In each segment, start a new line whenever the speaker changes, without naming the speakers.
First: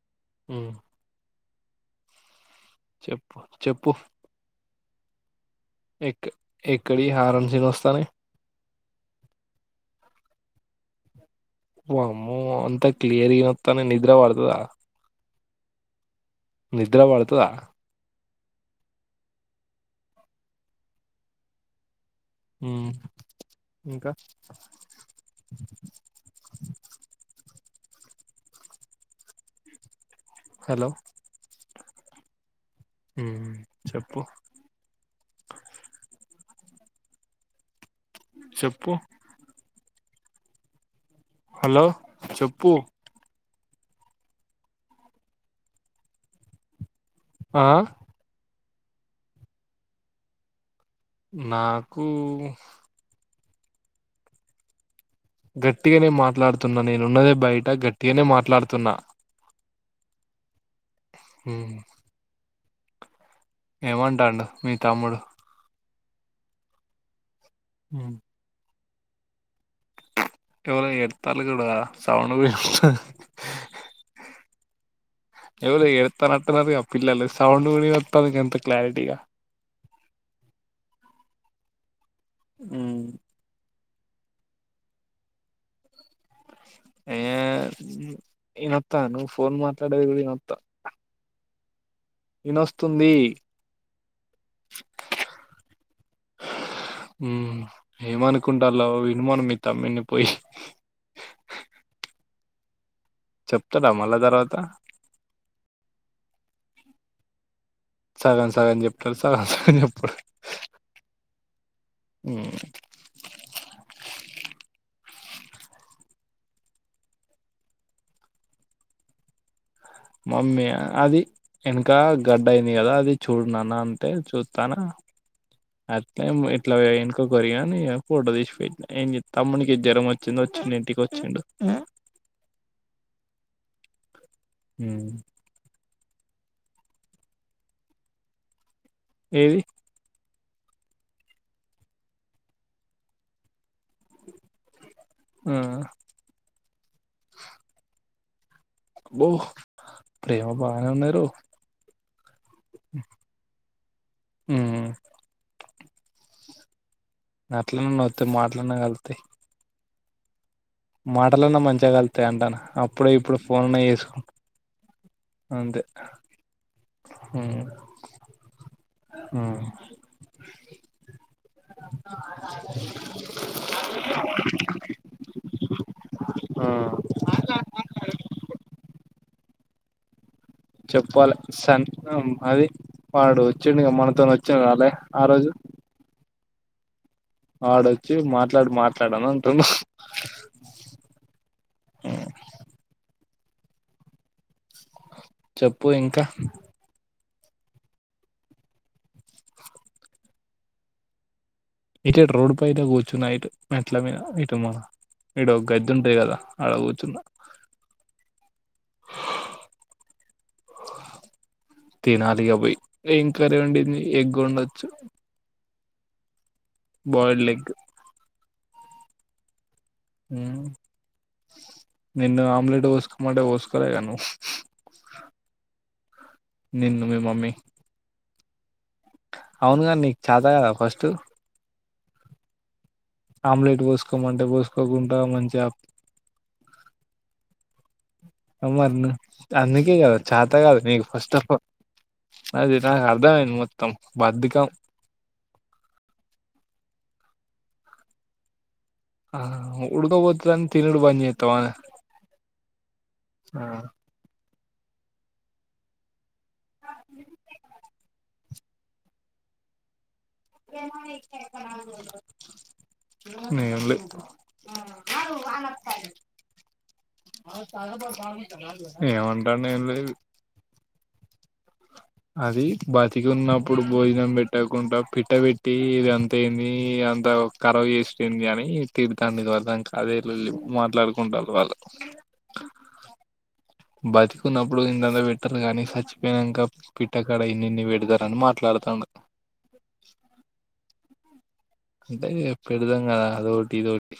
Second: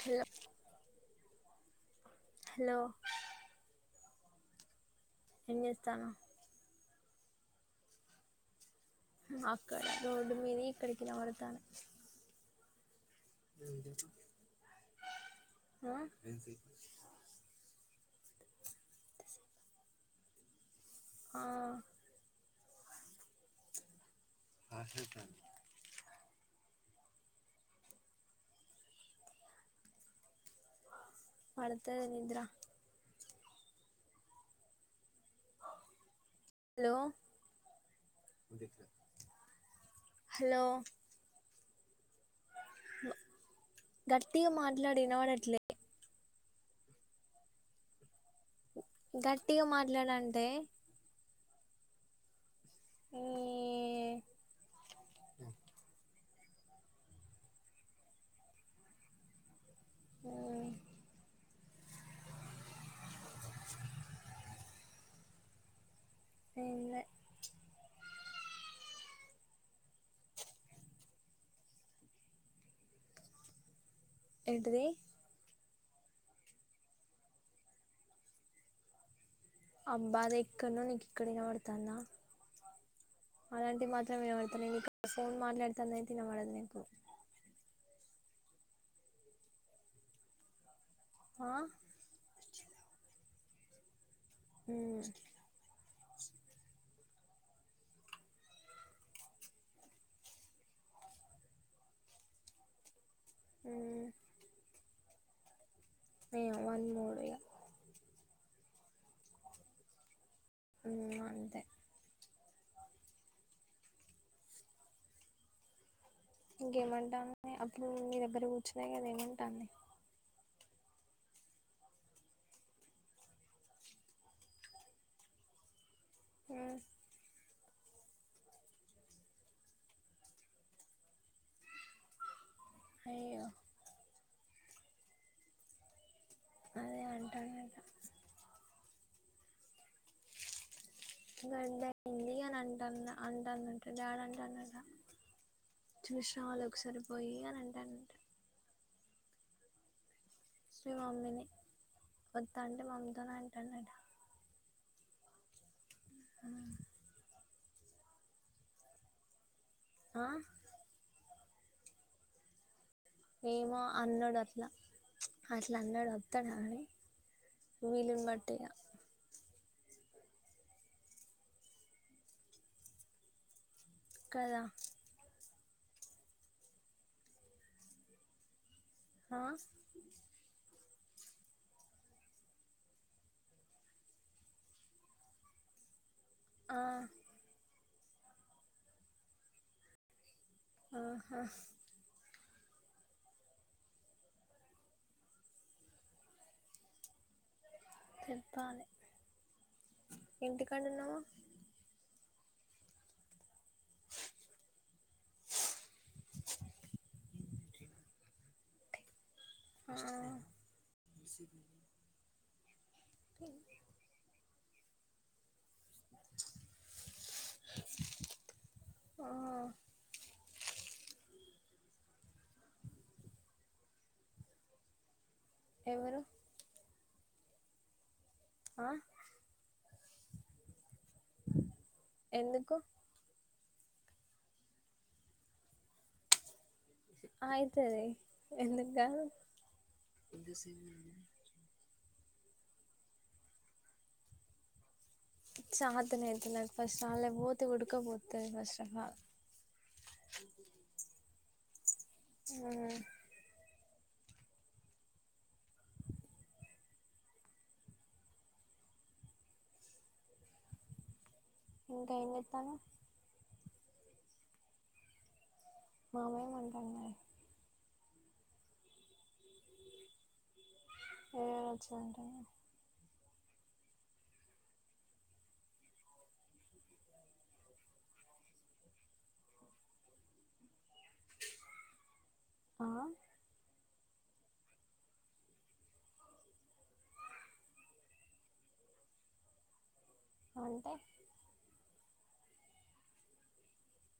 hello
ఊ
hello
చెప్పు చెప్పు
ఎంజేస్తన్నావ్
ఎక్కడివి వారంన్ సినిమాలు వస్తున్నాఇ
అక్కడ రోడుమీదివి ఇక్కడకి వినపడుతున్నాయి
ఓ అమ్మో అంత క్లియర్ గా ఇనతన్నాయ్ నిద్ర పడ్తాతదా
ఆ
నిద్ర పడ్తతదా
ఆ
ఊ ఇంకా
ఆర్ జె ట్రాన్స్పోర్ట్
హలో
పడ్తటిది నిద్రా
ఊ చెప్పు
హలో
చెప్పు
హలో
హలో చెప్పు
గట్టిగా మాట్లాడు ఇనబడట్లే
ఆ
గట్టిగా మాట్లాడంటే
నాకూ
ఈ
గట్టిగానే మాట్లాడుతున్నా నేను ఉన్నదే బయట గట్టిగానే మాట్లాడుతున్నా
ఆ
మ్ ఏమంటాన్డు మీ తమ్ముడు
ఏమ్ లే
ఉమ్ ఎవలో ఏడుత్తళ్ళు గడ లు సౌండ్ వినపడుతంది
ఏంటిది
ఎవలో ఏడుత్తానట్టున్నారుగా పిల్లలు సౌండ్ గూడా ఇనొత్తాది గంత క్లారిటీగా
అబ్బా అదెకడ్నో నీకిక్కడ ఇనబడ్తాందా
మ్
ఆటంటీయి మాత్రం ఇనబడతాయ్ నేను ఇక్కడ ఫోన్ మాట్లాడుతాందైతే ఇనబడదు నీకు
ఏ ఇనొతాంది నువ్ ఫోన్ మాట్లాడేది కుడా ఇనొతాంది
ఆ
ఇనొస్తుంది
మ్
మ్ ఏమనుకుంటాలో విను మను మీ తమ్మున్ని పోయి చెప్తాడా
ఉమ్
మళ్ళా తర్వాత
ఏమొ వాన్ మూడిగ
సగం సగం చెప్తాడు సగం సగం చెప్పడు
మ్ అంతే
మ్
ఇంకేమంటాంది అప్పుడు మీదగ్గర కూర్చునే కద ఏమంటాంది
మమ్మ ఆ అది ఎనకా గడ్డ అయింది కదా అది చూడున్నాన్న అంటే చూత్తానా అట్లెం ఇట్లా ఎనుకకోరిగిన ని ఫోటో తీసిపెట్నా ఏం తమ్ముకి జ్వరం వచ్చింది వచ్చిండు ఇంటికి వచ్చిండు
అయ్యో
మ్
అదే అంటాండట
ఏది
గడ్డ అయింది అని అంటన్న అంటందట డాడీ అంటండట
ఆ
చూసి రావాలె ఒకసారిపోయి అని అంటండట
అబ్బో ప్రేమ బాగనే ఉన్నాది రో
కఒత్తంటే మమ్మీ తోని అంటండట
అట్లనన్న ఓతే మాట్లన్నా కలుత్తయ్
ఆ
మాటలన్నా మంచిగా కలుతాయి అంటన అప్
ఏమో అన్నాడు అట్లా అట్లా
అంతే
అన్నాడు ఒత్తడ కానీ వీలును బట్టి ఇగ
మ్
కదా
ఆ
ఆ
చెప్పాలే సంత్రం అది వాడు వచ్చిడుగా మనతోన్ వచ్చాను రాలే ఆ రోజు
ఆ
వాడొచ్చి మాట్లాడు మాట్లాడు అని అంటుండు
ఆహా
చెప్పు ఇంకా
చెప్పాలి ఇంటికడ ఉన్నావ
ఇటు రోడ్ పైద కూర్చున్నా ఇటు మెట్ల మీద ఇటు మా ఇడ ఒక గద్దె ఉంటాది కదా ఆడ కూర్చున్న
ఆ
తినలే ఇగ పోయి ఏం కర్రీ అండింది ఎగ్ ఉండొచ్చు బాయిల్డ్ ఎగ్
ఆ
మ్మ్ నిన్న ఆమ్లేట్ పోస్కో అంటే పోస్కో లే కదా నువ్వు
ఎవరు
నిన్ను మీ మమ్మీ
ఆ
అవును కానీ నీకు చత కదా ఫస్ట్
ఎందుకు
ఆమ్లెట్ పోసుకోమంటే పోసుకోకుండా మంచిగా
ఆయితది
ఆ మరి నీకు అందుకే కాదు చాత కాదు నీకు ఫస్ట్ ఆఫ్ ఆల్ అది నాకు అర్థమైంది మొత్తం బద్ధకం
చత అతే నా ఫస్ట్ ఆన్ల పోతే ఉడుక పోతది ఫస్ట్ ఆఫ్ ఆల్
ఆ ఉడుకపోతదని తినిడు బంద్ చేతవానే
ఆ
ఆ ఏమ
ఇంకా ఏం చేత్తన్నావ్
ఎమ్లే
మామే ఏం అంటడు
ఏమంటుండు ఏం లేదు
ఓ
అది బతికి ఉన్నప్పుడు భోజనం పెట్టకుండా పిట్ట పెట్టి ఇది ఎంత ఏంది అంత కరాబ్ చేసి పెట్టింది అని తిడుతాంది ఇదివరదాకా అదే లొల్లి మాట్లాడుకుంటాళ్ళు వాళ్ళు
ఆ
బతికిన్నప్పుడు ఇంతంతా పెట్టాలి కాగానీ సచ్చిపోయినాక పిట్టకాడ ఇన్ని ఇన్ని పెడతారని మాట్లాడత తండు
అంటే
అంటే పెడతం కదా అదోటి ఇదోటి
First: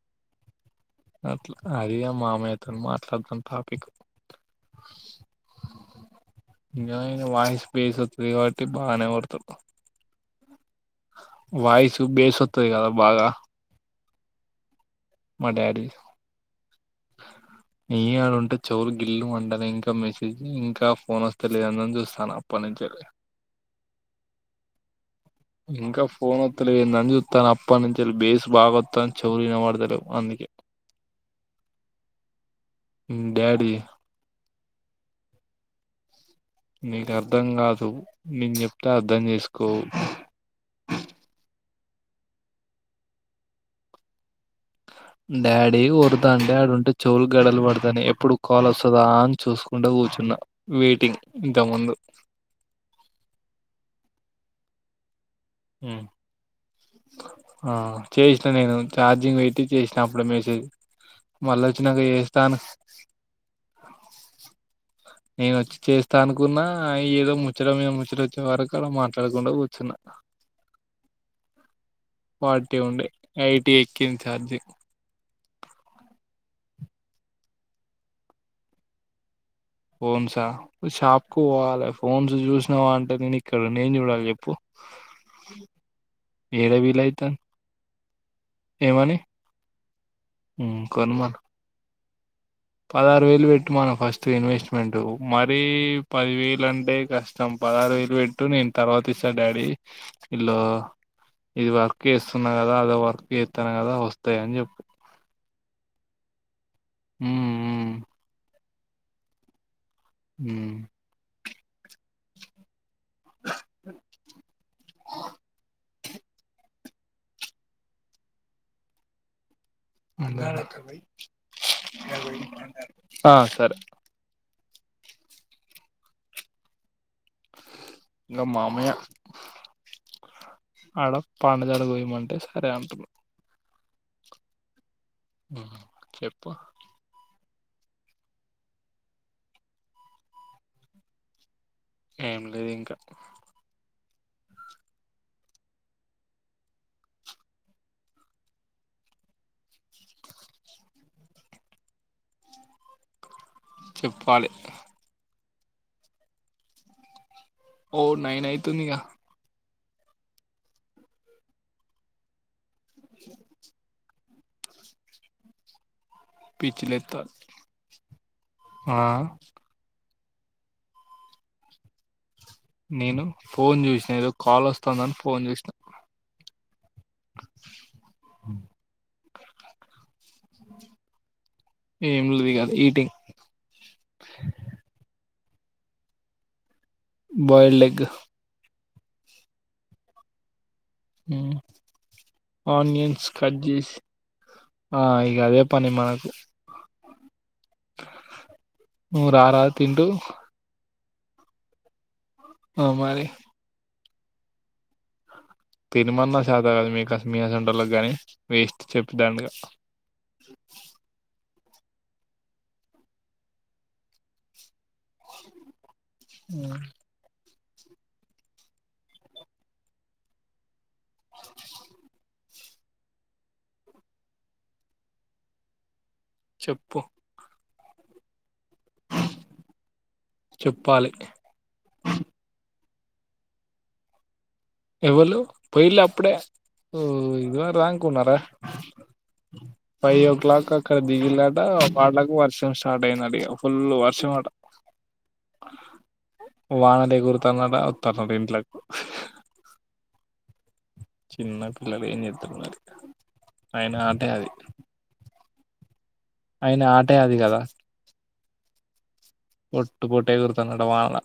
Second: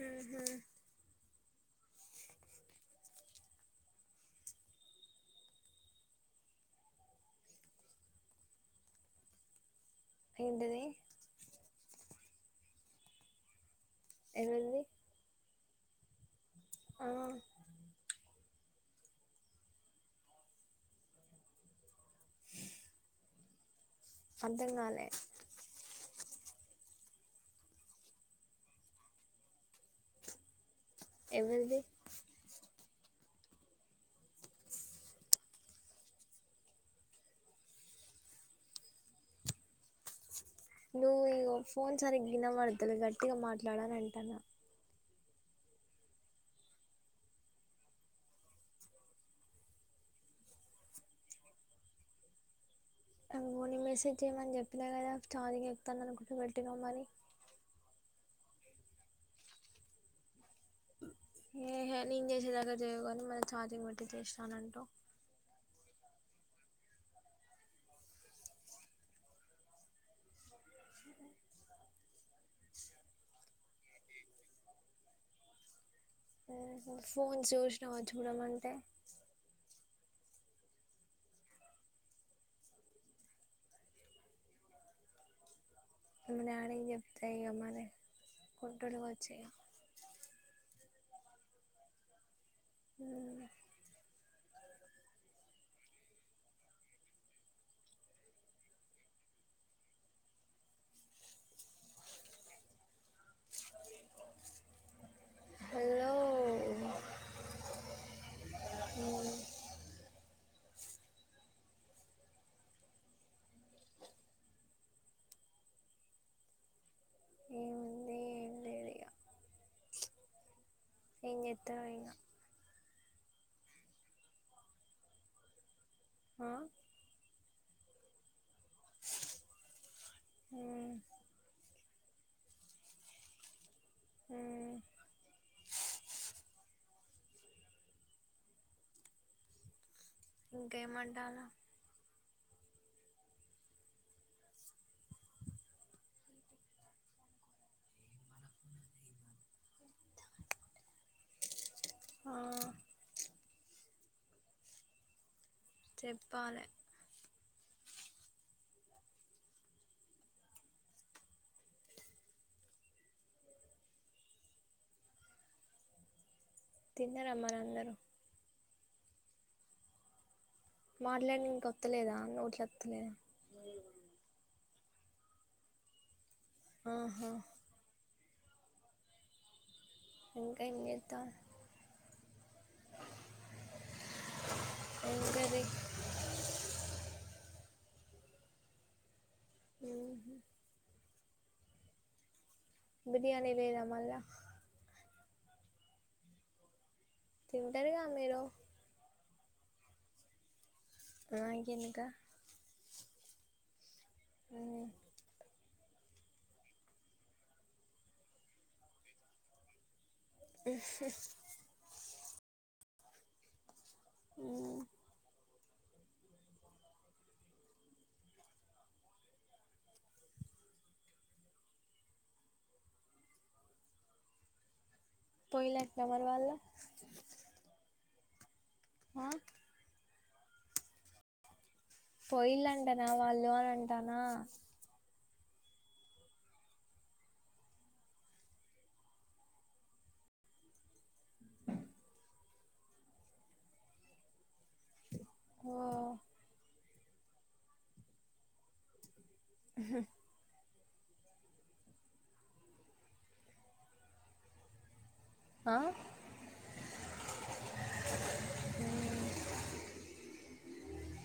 ఉహు
అట్లా అది ఇగ మామయ్య తో మాట్లాడుతున్న టాపిక్ ఇగ వాయిస్ బేస్ వస్తది కాబట్టి బానే ఒర్రుతడు
ఏంటిది
వాయిసు బేస్ వతది కదా బాగా
ఏవల్ది
మా డాడీ ది ఏ ఆళ చెవులు గిల్లు మంటన్నయ్ ఇంకా మెసేజ్ ఇంకా ఫోన్ వస్తే లేదందని చూస్తాన్న అప్పటి నుంచలి
అర్థం కాలే
ఇంకా ఫోన్ అప్పనుంచి [unintelligible] ఎ
ఎవరిది
డాడీ నీకు అర్థం కాదు నేను చెప్తే అర్థం చేసుకోవు
నువ్వు ఫోన్ సరిగ వినబడతుదు గట్టిగా మాట్లాడి అంటాను
డాడీ [unintelligible] డాడీ ఉంటే చెవులు గడలు పడతాను ఎప్పుడు కాల్ వస్తుందా అని చూసుకుంట కూర్చున్న వెయిటింగ్ ఇంత ముందు
అ పోని మెసేజ్ చేయమని చెప్పినా కదా [inaudible] చెప్తాను
ఉమ్
అనుకుంట పెట్టుకోమ్మని
చేసినా నేను చార్జంగ్ పెట్టి చేసిన అప్పుడే మేసే
ఏహే నేను చేసే దక చేయవు కాని మరి ఛార్జింగ్ పెట్టి చేస్తానంటవ్
నేను వచ్చి చేస్త అనుకున్నా ఏదో ముచ్చటా నేను ముచ్చట వచ్చే వరకు అలా మాట్లాడకుంట కుచ్చున్న ఫోర్టీ ఉండే [unintelligible] ఎక్కింది చార్జి
ఫోన్ చూసినావ చూడమంటే
ఫోన్స షాప్ కు పోవాలి ఫోన్స్ చూసినావా అంటే నేను ఇక్కడ నేను వుండి ఎం చూడాలి చెప్పు అ
[inaudible]
కొన్న పదారు వేలు
ఉమ్,
పెట్టుమాను ఫస్ట్ ఇన్వెస్ట్మెంట్ మ [unintelligible] పదివేలు అంటే కష్టం పదహారు వేలు పెట్టు నేను తర్వాత ఇస్తాను డాడీ ఇలో ఇది వర్క్ చేస్తున్నా కదా అదో వర్క్ చేస్తాను కదా వస్తాయి అని చెప్
హలో
ఉ ఊ
ఈ
హు
ఏముంది ఎం లేదిగ
[unintelligible]
ఎం చేతనో ఇగ
ఆ సరే
ఆ
ఇంగ మామయ్య
ఉమ్,
అడ [unintelligible] పోయి అంటే సరే అంటున్నా
ఊ
చెప్పు
ఇంకేమంటా
ఏం లేదు ఇంక
ఆ
చెప్పాలి
చెప్పాలె
ఓ నైన్ అయితుంది గ
తిన్నార
పిచ్చిలేత్తాంది
మరి అందరు
ఆ
మాట్లాడడానికి వస్తలేద నోటికి
నేను ఫోన్ చూసిన ఏదో కాల్ వస్తుందని ఫోన్ చూసినా
ఆహా
ఉ
ఇంకా ఏం చేస్తారు
ఏం లేదు ఈటింగ్
ఏం కర్రీ
బాయిల్డ్ ఎగ్
ఉహు
ఆనియన్స్
బిర్యానీ
కట్
లేదా
చేసి
మళ్ళా
ఆ అదే పని మనకు
తింటారుగా మీరు
దారదు తిందువు
ఆ ఇంకేంది ఇంకా
ఓ మరి
ఉ
తినమన్నా శాత కాదు మీకు మీ అసంటోళ్ళకు వేస్ట్ చెప్పి దండగా
ఉ హు ఉ
ఉ టీవీ సౌండ్
పోయిందంటనా వాళ్ళు
చెప్పు
ఆ
చెప్పాలి
పోయిలంటే నా వాళ్ళు అని అంటానా
ఎవలూ పోయిలు అప్పుడే ఊ యువర్ దాకా ఉన్నారా ఫైవ్ ఓ క్లాక్ అక్కడ దిగిలాట వాళ్లకు వర్షం స్టార్ట్ అయింది అడిగ ఫుల్ వర్షం అట
ఓ
వానకు ఎగురుతండట వస్తాండట ఇంట్లోకి
ఉ హు
చిన్న పిల్లలు ఏం చెతున్నారు మరి ఆయన ఆటే అది
ఆ
అయిన ఆటే అది కదా పొట్టు పొట్టు ఎగురుతాండట వానల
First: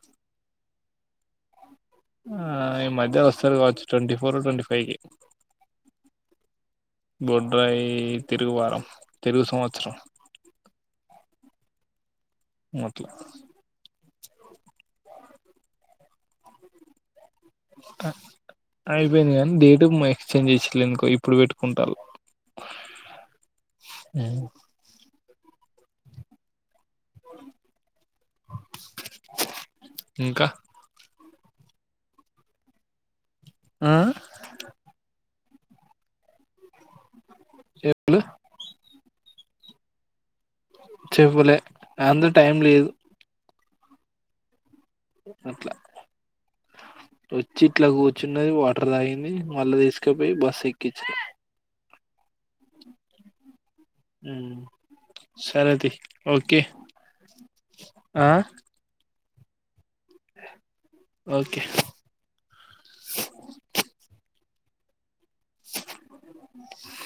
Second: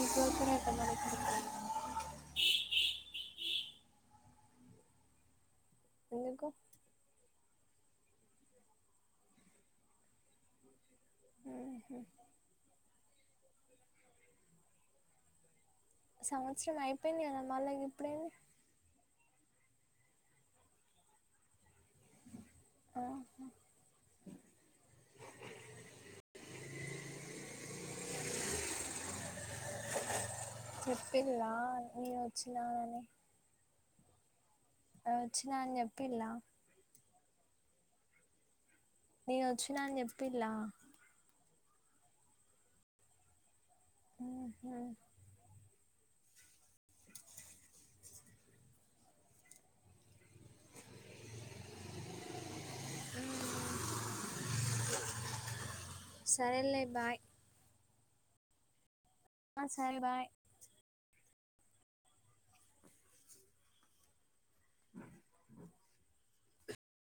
ఎపుడు వెళ్తావు మరి ఇంటికి
ఆ ఈ మధ్య వస్తారు కావచ్చు ట్వంటీ ఫోర్ ట్వంటీ ఫైవ్ కి
ఎందుకు
బొడ్రాయి తిరుగు వారం తిరుగు సంవత్సరం
ఉ హు
ఓకే
సంవత్సరం అయిపోయింది కదా మల్ల ఇప్పుడైంది
అయింది కానీ డేట్ ఎక్స్చేంజ్ చేసిల్లు ఎందుకొ ఇప్పుడు పెట్టుకుంటరు
ఆహ
ఇంకా
పిల్లా నను వచ్చినా నని
ఆ
వచ్చినా అని చెప్పిల్ల
ఎ [inaudible]
నేను వచ్చినా అని చెప్పిల్లా
చెప్పులే అంత టైం లేదు
ఊహు
అట్లా వచ్చి ఇట్లా కూర్చున్నది వాటర్ తాగింది మళ్ళా తీసుకపోయి బస్ ఎక్కిచ్నా ఉమ్ సరే తీ ఓకే
సరేలే బాయ్
ఆ
ఆ సరే బాయ్
ఓకే
[inaudible]
[inaudible]